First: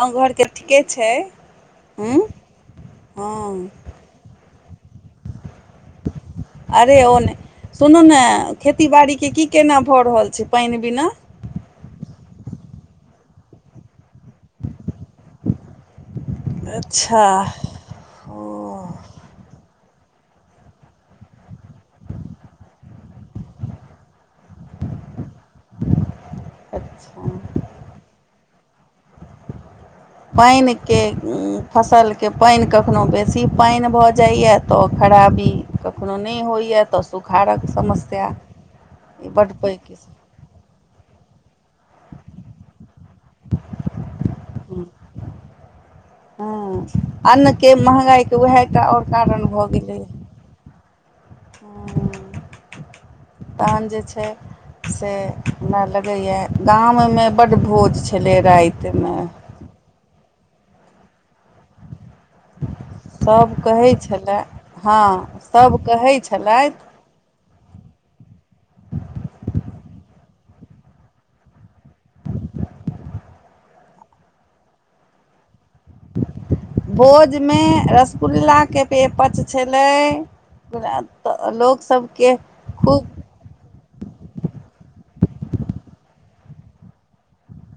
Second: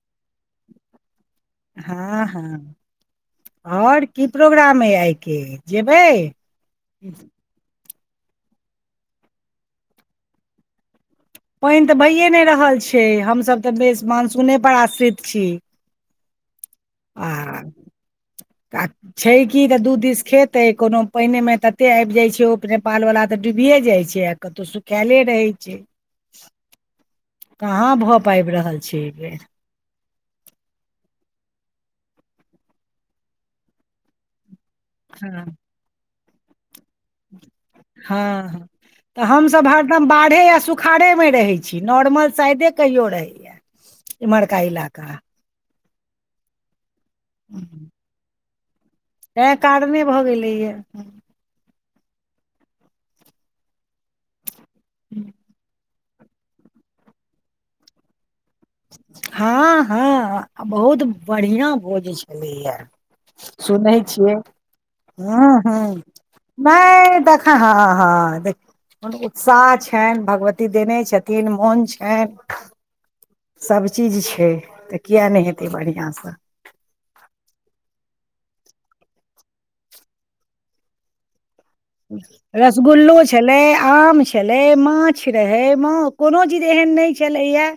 गाँव घर के ठीके छैय। हँ हँ और की प्रोग्राम अय आइ के? अरे ओ न‌इ सुनू ने खेती बाड़ी के की केना भऽ रहल छै पाइन बिना। पाइन तऽ भइए न‌इ रहल छै हमसब तऽ बेस मानसूने पर आश्रित छी। अच्छा, ओ काक [inaudible] छै की तऽ दू दीस खेत ऐ कोनो पाइने मे तते आइब जाइत छै ओ नेपालबला तऽ डूबिये जाइ छै। कतौ सुखायले रहै छै। अच्छा, कहाँ भऽ पाइब रहल छै ऐ बेर। पाइनके फसलके पाइन कखनो बेसी पाइन भऽ जाइया। तऽ ओ हँ खराबी कखनो न‌इ होइया तऽ बुखाड़क हँ समस्या ई बड पैघ नइ आ सुखाड़ेमे रहै छी नॉर्मल साइदे कहियो रहैया इम्हरका इलाका। हँ अन्नके महगाईके उएह टा आओर कारण तैं भऽ कारणे गेलैए। भऽ गेलैयए। तहन जे छै से हमरा लगैए। गाम मे बड्ड भोज छलै। रातिमे हँ हँ बहुत बढ़िआँ भोज छलैए। सभ कहै सुनै छियै छलए हँ ह ह सभ कहै छलथि नहि देख। हँ हँ हँ देख। म उत्साह छनि भगवती देने छथिन मोन छनि। सभचीज छै तऽ किए नहि हेतै बढ़िआँसँ। भोजमे रसगुल्लाके पे पच छलै। तऽ लोक सबके। रसगुल्लो छले आम छले माछ रहे मा कोनो चीज एहन नहि। छलेया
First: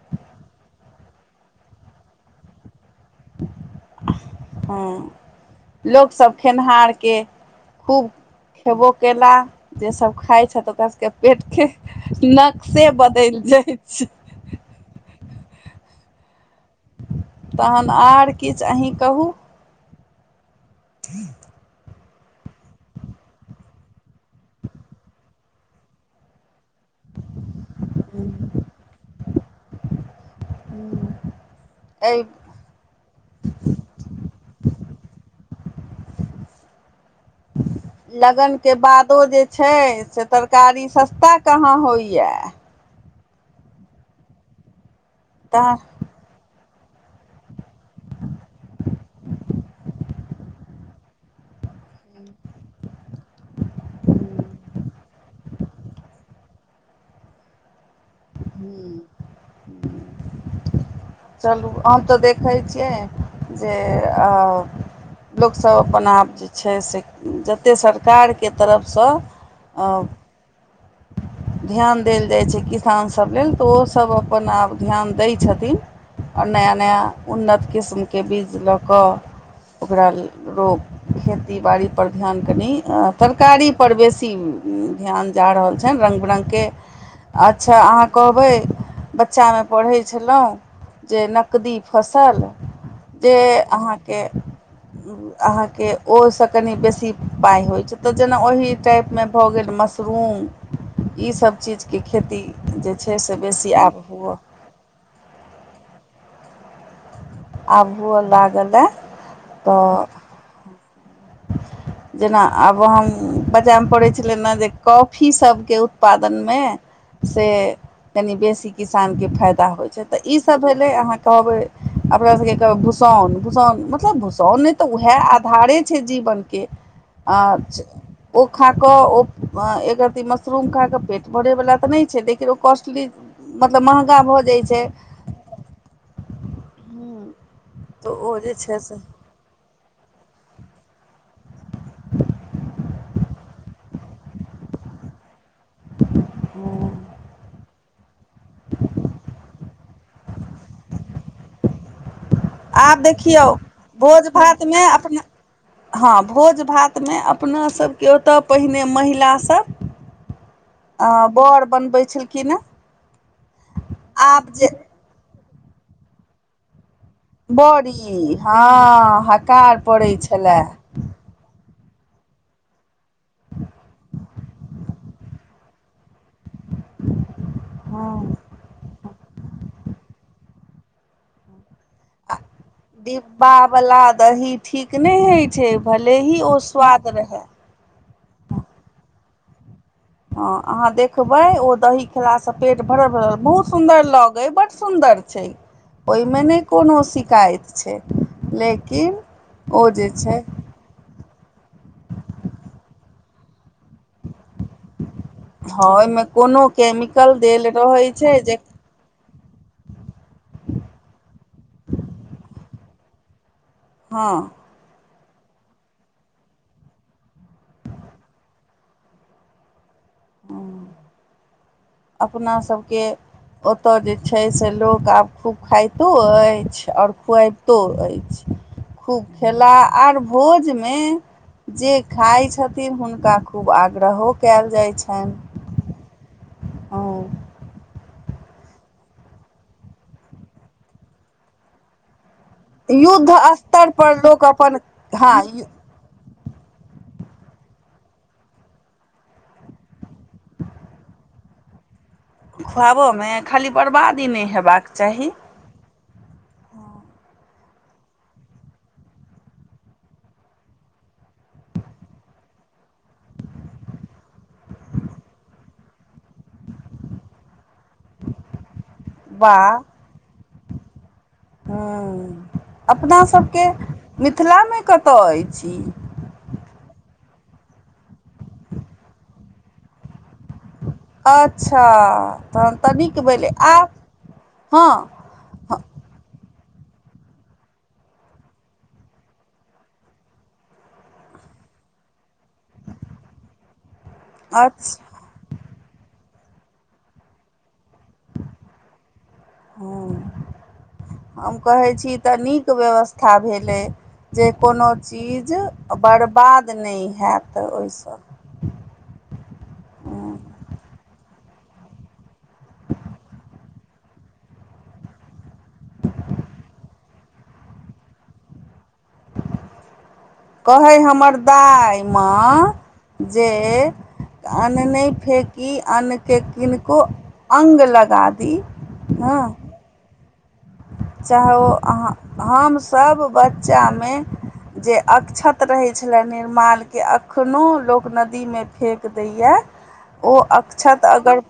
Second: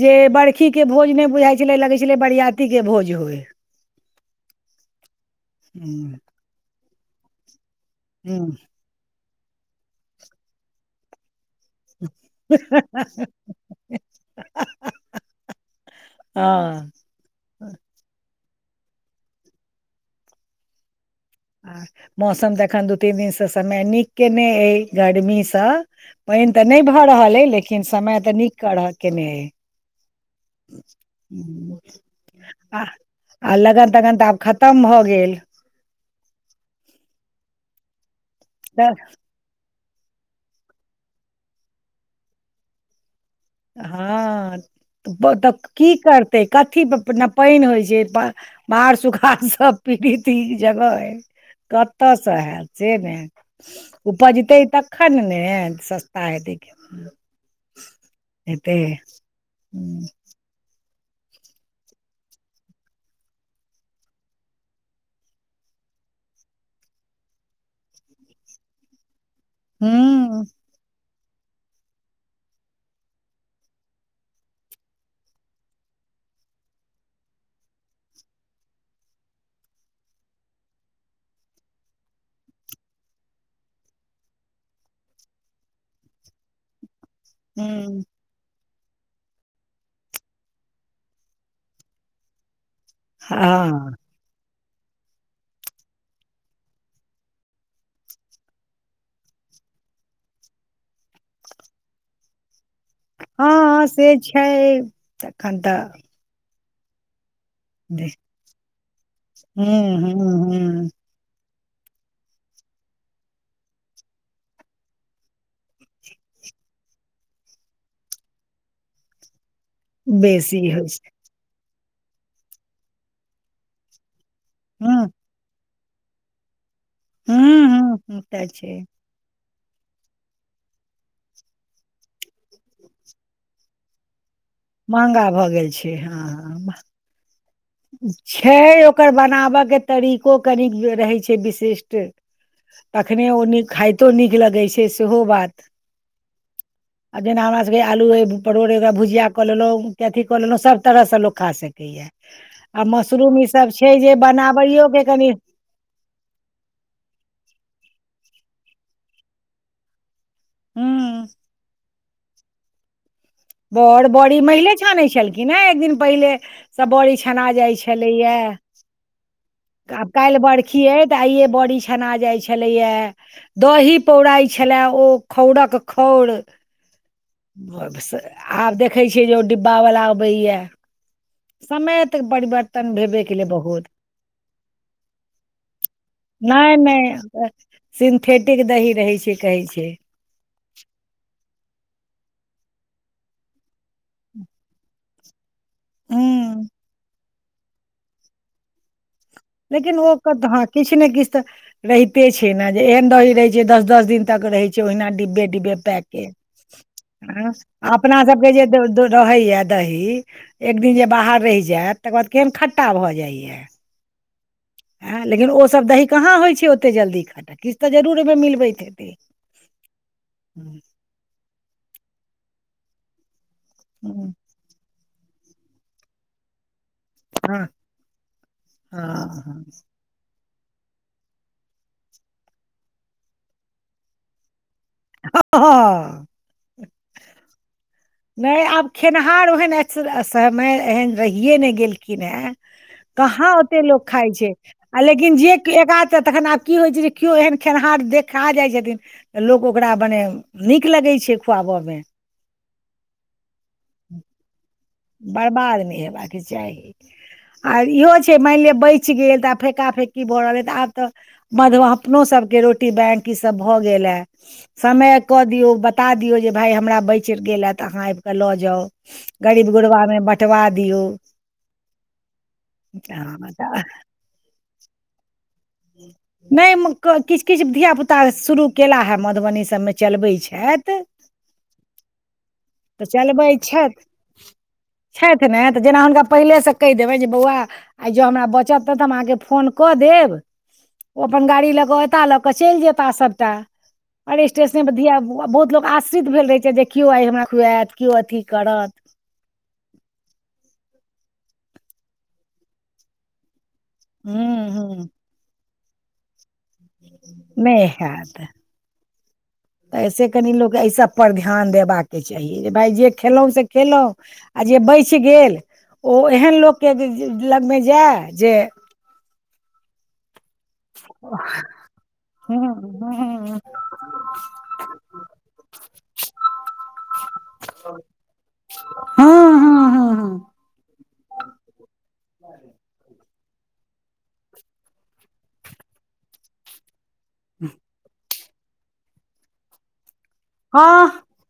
जे बड़खी के भोज ने बुझाई छले लगै छले बरियाती के भोज होय हँ ह लोकसभ खेनिहारके। खूब ह खेबो कयला जे सभ खाइत छथि ओकरा सभके पेटके। नक्शे बदल जाय छै। ह [unintelligible] तखन आर किछु अही कहू। [inaudible] आ मौसम तऽ एखन दू तीन दिनसँ समय नीक के ने ई गर्मीसँ। पानि तऽ नहि भऽ रहल अ लेकिन समय तऽ नीक कर केने अय। एहि आ आ लगन तगन तऽ आब खतम भऽ गेल। लगन के तऽ बादो जे छै से तरकारी सस्ता कहाँ होइए। हँ तऽ की करते कथी नय पानि होइ छै। जे मार सुखा सब पीड़ित जगह कतयसँ हयत से ने। उपजतै तखन ने सस्ता हेतै। हेतै ह्म ह। चलू हम तऽ देखै छियै जे। लोकसभ अपन आप जे छै से जतेक सरकारके तरफसँ। हँ। ध्यान देल जाइत छै किसानसभ लेल तऽ ओसभ अपन आप ध्यान दै छथिन। आओर नया नया उन्नत किस्मके बीज लऽ कऽ ओकरा रोप खेती बाड़ी पर ध्यान कनि तरकारी पर बेसी ध्यान जा रहल छै। त रंग बिरंग के अच्छा ह आहा कहब- बच्चामे पढ़ै छलहुँ जे नकदी फसल जे हँ अहाँ के। अहाँके ओहिसँ कनि बेसी पाइ होइत छै तऽ जेना ओहि टाइपमे भऽ गेल म। मसरूम ईसभ चीजके खेती जे छै से बेसी आब हुए। एखन त। आब हूअ लागलए हूँ तऽ। हूँ हूँ [inaudible] जेना आब हम बचामें पढैं छलै ने जे कॉफी सबके उत्पादन में। से कनि बेसी किसानकेँ फायदा होइत छै, तऽ ईसभ बेसी होइ भेलै छै अहाँके। कहबै अपना सबके कहबै, भूसाउन-भूसाउन मतलब भूसाउन तऽ हूँ वएहे आधारे। छै जीवन के, हूँ हूँ ओ तऽ छै खाकऽ ओ। एकरति मशरूम खा कऽ पेट भरैवला तऽ नहि छै, लेकिन ओ कॉस्टली। मतलब महगा भऽ जाइ छै। महँगा भऽ गेल छै। हँ, हँ। तऽ ओ जे छै से ओकर बनाबऽ के तरीको कनिक रहै। छै विशिष्ट, तखने ओ खाइतो नीक लगै छै सेहो बात। आ जेना हमरा सबके आलूए, पड़ोरे कऽ ओकरा भुजिया कऽ लेलहुँ। के अथी कऽ लेलहुँ सब तरह से लोग खा सकैय। आ आब मशरूम देखियौ ई सब छै जे भोज भातमे बनाबैयो के अपना कनि। हँ भोज-भातमें अपनासभके ओतय पहिने महिला सब। आ हूँ बर बनबै छलखिनऽ। बड़, बड़ी महिले छानै छलखिन हे, एक दिन पहिले सऽ बड़ी छ। छना जाइ छलैय, बड़ी हँ हकार आब पड़ै काल्हि छलए बरखी अय। तऽ आइये बड़ी छना जाइ छलैय। दही पौराई छलै, ओ खौरक-खौर। हँ आब देखै छियै जे ओ डिब्बा वला अबैयऽ, समय ए तऽ परिवर्त। डिब्बावला दही ठीक नहि होइ छै, भले ही ओ स्वाद रहए। सिन्थेटिक दही रहै छै, कहै छै। हँ, अहाँ देखबै ओ दही। खेलासँ पेट भरल-भरल, बहुत सुंदर लगै, बड्ड सुन्दर छै। हूँ ओयमें नइ कोनो शिकायत छै लेकिन। लेकिन जे ओ छै कधा। किछ ने किछ तऽ रहिते छै ने, जे एहन दही रहे छै दस-दस दिन तक रहे छै ओहिना डिब्बे। डिब्बे हँ ओहिमे पैके, कोनो केमिकल देल रहै अपना छै सबके जे दऽ द। रहैयऽ दही, एक दिन जे बाहर रहि जैयत तकर बाद केहन खट्टा भऽ जाइये। हँ। हँ, लेकिन ओसभ दही कहाँ होइ छै ओत्ते जल्दी खट्टा, किछ तऽ जरूर ओहि में मिलबैत हेतैऽ। हूं। अपना सबके ओतऽ जे हूँ, छै। से लोक आब खूब खाइतो अछि आओर। हँ खुआबितो अछि, खूब हँ खेला आर भोज में। जे खाइ छथिन हुनका खूब आग्रहो कैऽल जाइ छैन। हँ हँ। ओ। नइ आब खेनिहार ओहेन अ समय एहन रहिए नै गेलखिन हेँ। युद्ध कहाँ ओते स्तर लोक पर खाइ छै, अपन आ लेकिन हँ जे एक-आध तखन आब। की होइ छै जे केओ एहन खेनिहार देखा जाइ छथिन। तऽ लोक ओकरा मने नीक लगै छै खुआबयमें। खुआबऽमें खाली बर्बादी नइ हेबाक। चाही बर्बाद नइ हेबाऽक चाही। आब इहो छै, मानि लिअ बचि गेल तऽ आब फेंका फेंकी भऽ रहल अय तऽ आब तऽ मधवा अपनो सबके रोटी बैंक ईसब भऽ गेल ऐं। समय कऽ दियौ बता दियौ जे भाय हमरा बैंचर गेल ए तऽ अहाँ आबि कऽ लऽ जाउ बा गरीब गुरबामे बँटवा दियौ। हँ हँ अपनासबके तऽ मिथिलामे कतऽ अछि इ। [unintelligible] नहि म क किछ-किछ धियापुत्ता शुरू केला हैं मधुबनी सबमे चलबै छैथ। अच्छा तहन तऽनीक चलबै भेलै आब। हँ तै ने तऽ जेना हुनका पहिलेसँ कहि देबनि जे बौआ आइ जँ हमरा बचत तऽ तऽ हम अहाँके फोन कऽ देब। ओ अपन गाड़ी लऽ कऽ ऐता लऽ कऽ चलि जेता सबटा, अरे स्टेशन पर अच्छा धिया बहुत लोक आश्रित भेल रहै छै जे, कियो आइ हमरा खुऐत कियो अथी करत। हँ हम कहै छी तऽ नीक व्यवस्था भेलै। जे हूँ कोनो हूँ चीज बर्बाद नहि हैत नहि ओहिसँ। अय से कनि लोक एहि सबपर ध्यान देबाके चाहि जे भाय जे खेलौ से खेलऊ आ जे बचि गेल ओ एहन लोकके लगमे जैए जे कहै हमर दाइ हूँ माँ जे हूँ अन्न नहि फेंकी अन्नके किनको अंग लगा दी। हँ चाहे ओ अहाँ हमसब बच्चा मे जे अक्षत रहै छलै निर्माल के अखनो लोक नदी में फेंक दैए। ओ अक्षत हँ अगर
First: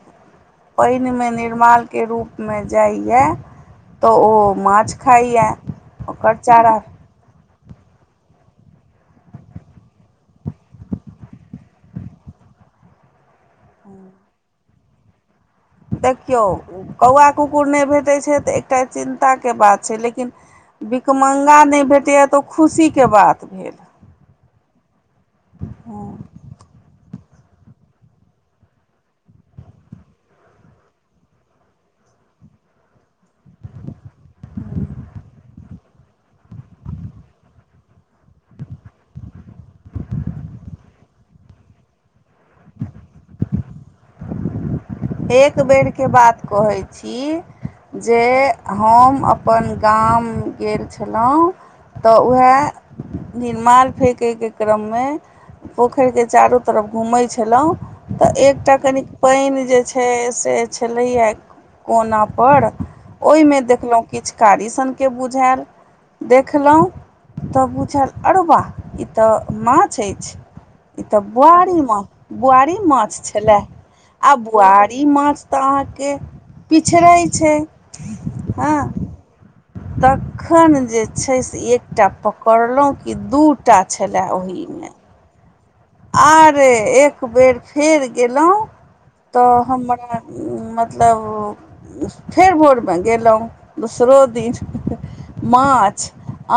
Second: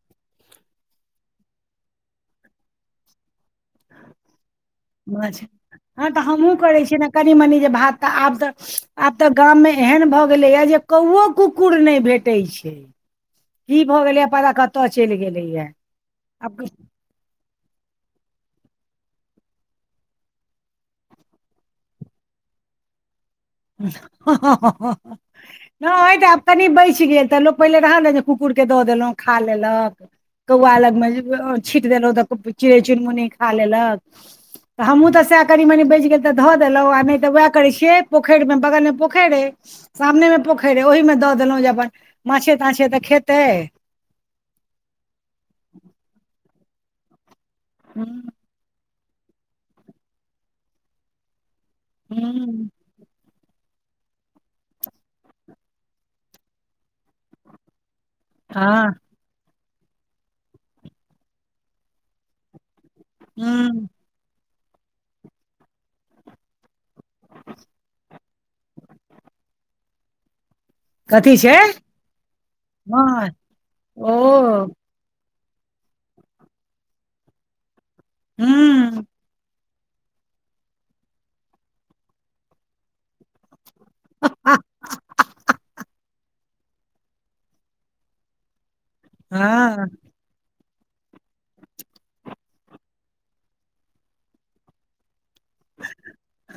पैनमे निर्मालके रूपमे जाइए तऽ ओ माछ खाइया ओकर चारा। कनी मनी जे भात तऽ आब तऽ आब तऽ गाममे एहन भऽ गेलैए, जे कौओ कुकुर नहि भेटै छै। की भऽ गेलैए परबा कतय चलि गेलैए। देखियौ आब कौआ कुकुर नहि भेटै छै तऽ एकटा चिन्ताके बात छै। लेकिन भिखमंगा नहि भेटैए तऽ ओ खुशीके बात भेल। हँ-हँ -हँ- हँ नहि तऽ आब कनि बचि गेल, तऽ लोक पहिले रहै ने जे कुकुरके दऽ देलऊ खा लेलक। कौआ लगमे अ छींट देलऊ तऽ चिड़ै चुनमुनी खा लेलक। तऽ हमहूँ तऽ सएह की मनि बचि गेल तऽ धऽ देलहुँ, आ नहि तऽ वैह करै छियै। पोखेड़ मे बगल मे पोखेड़ अय। सामने मे पोखेर अय ओहि मे दऽ देलहुँं जे अपन मांछे- तांछे तऽ खेतै। एक बेरके बात कहै छी जे हूँ, हम अपन गाम गेल छलऊ तऽ ओहै हूँ, निर्माल फेंकय के क्रममे पोखेर के चारू तरफ घूमै छलऊ तऽ, एकटा हँ कनि पानि जे छै है से छ्लैय यैं कोना पर ओय मे हूँ, देखलऊ किछ कारी सनके बुझैल, देखलऊ तऽ बुझैल आरौ बा ई तऽ मांछ अछि। ई तऽ कथी छै बुआरी माछ, बुआरी माछ छलै ओ आ बु आरी माछ तऽ अहाँके पिछड़ै छै। हुँ। आ। तखन जे छै से एकटा पकड़लहुँ कि दूटा। छलै ओहिमे। ह रे एकबर फेर गेलहुँ तऽ हँ हमरा। मतलब ओ, फेर भोर मे गेलहुँ दोसरो दिन, माछ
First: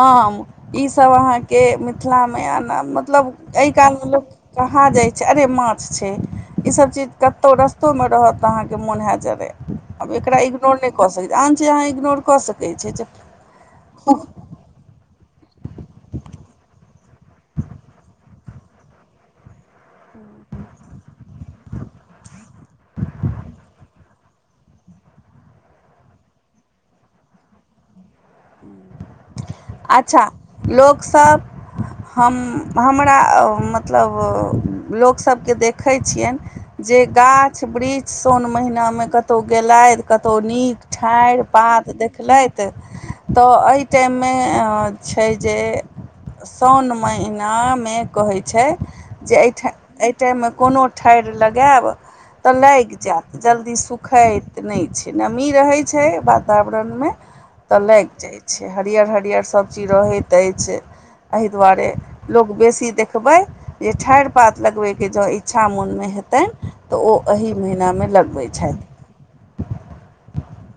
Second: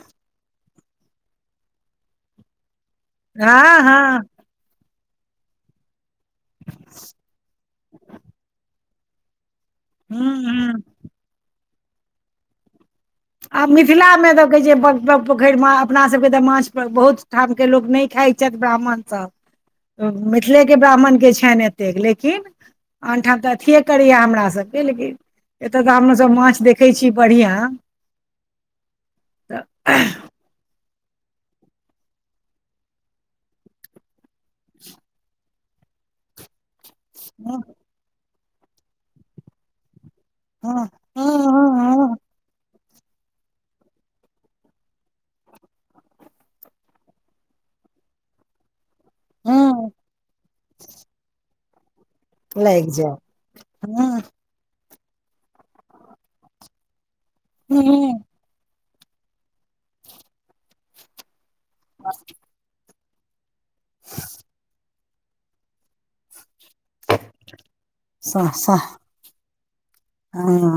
आम ईसभ अहाँके मिथिलामे अना। मतलब एहि हँ कालमे लोक हँ कहाँ जाइ छैय अरे माछ छैत, ईसभ चीज कतहु रस्तोमे रहत तऽ अहाँके मोन हैयत जरय आब हूँ एकरा हूँ इग्नोर नहि। कऽ सकैत आन चीज अहाँ इग्नोर कऽ सकैत छी आ मिथिलामे तऽ कहैत छैय पोखरिमे अपनासभके तऽ माछ बहुत, ठाम के लोक नहि खाइ छथि ब्राह्मण सब मिथिले के ब्राह्मण के, खेन हेते लेकिन अनठाम तऽ अथि करैया हमरा सबके लेकिन, एतोका तऽ हम सब माछ देखे छिय बढ़िया। तऽ। अच्छा लोक सब, हम हमरा अ मतलब व लोकसभके देखै छियेन। जे हँ गाछ वृक्ष सोन महिना मे कतहु गेलाएथ कतहु नीक ठाम। ठाईड़ पात हँ देखलेथ तऽ अइ टाइम, मे आ छैय जे सोओन महिना मे कहै छैय। जे एहि एठइ हँ एहि टाइम मे कोनो ठाइर लगेएब। तऽ लागि लाइग जयैत जल्दी जायत सुखैत। नए छैय नमी रहै छैय वातावरण मे तऽ लाइग जाइ छैय। हरियर हरियर सब्ज़ी रहैत अछि एहि दुआरे लोक बेसी देखबै। जे ठाइर पात लगबै के जे इच्छा मन मे हेतेन। तऽ ओ एहि महिना मे लगबै साह छइथ साह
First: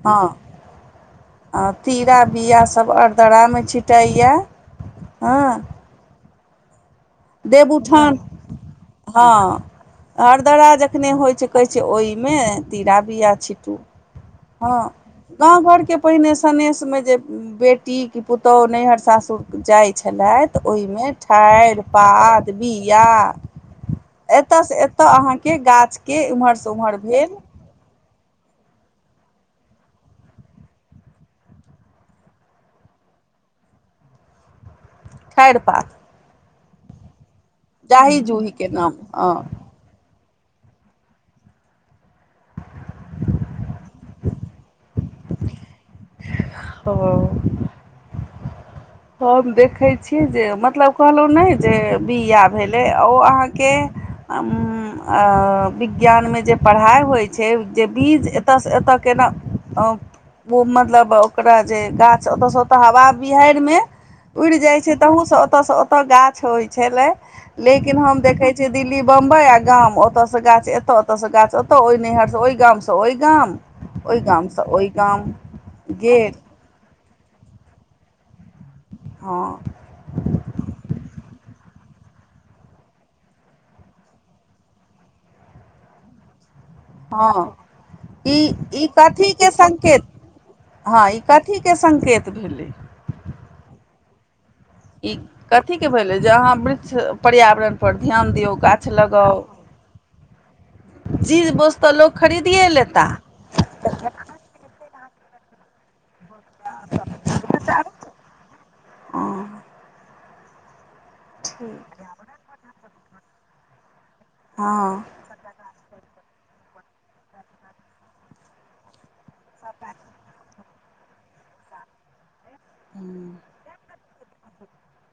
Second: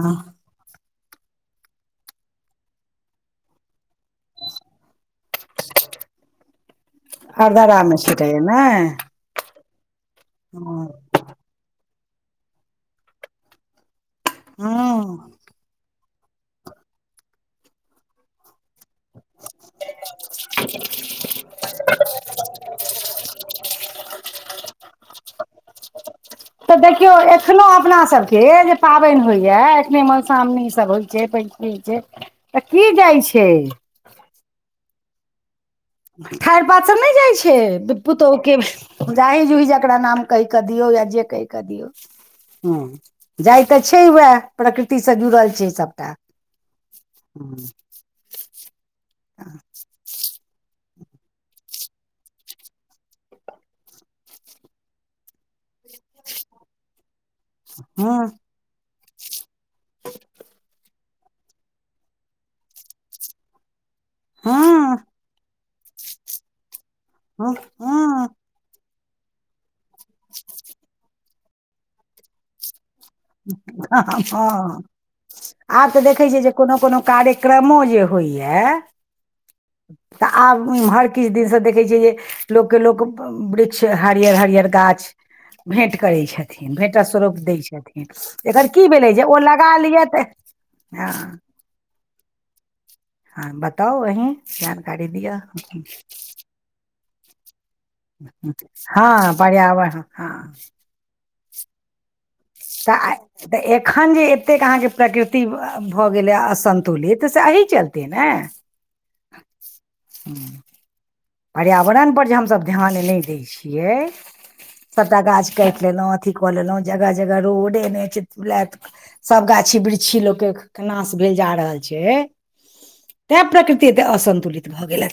हँ। आ तीरा बीया सब अरदारा मे छिटाईया - हँ। अरदारा मे देवउठान छिटाइया नै। हँ अरदारा जखने होइ छैय। कहै छैय ओईमे तीरा बिया छिटू हँ गाँव घर के, पहिने सनेस मे जे बेटी, बेटी पुतोहु नैहर सासुर जाय छलैयएथ ओईमे ठाइर पात, बिया एतऽसँ एतऽ अहाँके गाछके एम्हर सँ उम्हर भेल। एखनोहु अपना सभ के जे पाबन होइएा एखने मधुश्रावणी सभ होइत छैय पंचमी छैय। तऽ की जाइ छैय। ठाइर पात, ठाईढ़ पात सँ नई जाइ छैर जाही पुतहु जूही के नाम हँ जाहि जुही जकरा नाम, कहि क दियो या जे कहि क दिऔ। ह जाय तऽ छैय उएह प्रकृति सँ जुड़ल छैय सभटा। ओ। हँ हम देखेइ छिये जे मतलब कहलहुँ नए जे बिआह भेलै ओ अहाँके। आ उम आ विज्ञान मे जे पराहि होइ छैय जे बीज, हँ एतय सँ एतय केना। ओ मतलब ओकरा जे गाछ ओत से ओत हवा बिहाड़ि मे उड़ि जाइ छै हँ तहु सँ ओत सँ ओत गाछ होइ छलैय लेकिन हम हँ देखे जै दिल्ली बम्बई आ गाम ओत सँ गाछ एत ओत सँ गाछ एतौ ओहि नैहर सँ ओई गाम सँ ओय हा हा हँ आब तऽ देखै गेल छियै जे कोनो कोनो कार्यक्रमो जे होइया हँ तऽ आब इम्हर किछ दिन सँ देखै छियै जे लोक के लोक वृक्ष हरियर हरियर गाछ भेंट करै छथिन भेंट स्वरूप हँ दै छथिन ई एकर ई की भेलै जे कथी ओ के लगा लिअ तऽ हँ ठीके सँकेत [unintelligible] हँ बताउ अहीं ई दिअ कथी के भेले ज अहाँ वृक्ष पर्यावरण पर ध्यान दियो गाछ हँ लगाव पर्यावरण हँ -चीज बोस्त तऽ लोक खरिदिए तऽ आइ तऽ एखन जे एतेक अहाँके प्रकृति ति भऽ गेलैया असन्तुलित से अहि चलते नै [inaudible] हँ ठीक पर्यावरण पर जे हमसब ध्यान नए दय छियै हँ सबटा गाछ काटि लेलहुँ अथी कऽ लेलहुँ जगह जगह रोड एहने छै [unintelligible] सब गाछी वृक्षी लोक के नाश भेल जा रहल छै हूँ। तैं प्रकृति तै असन्तुलित भऽ गेलन हँ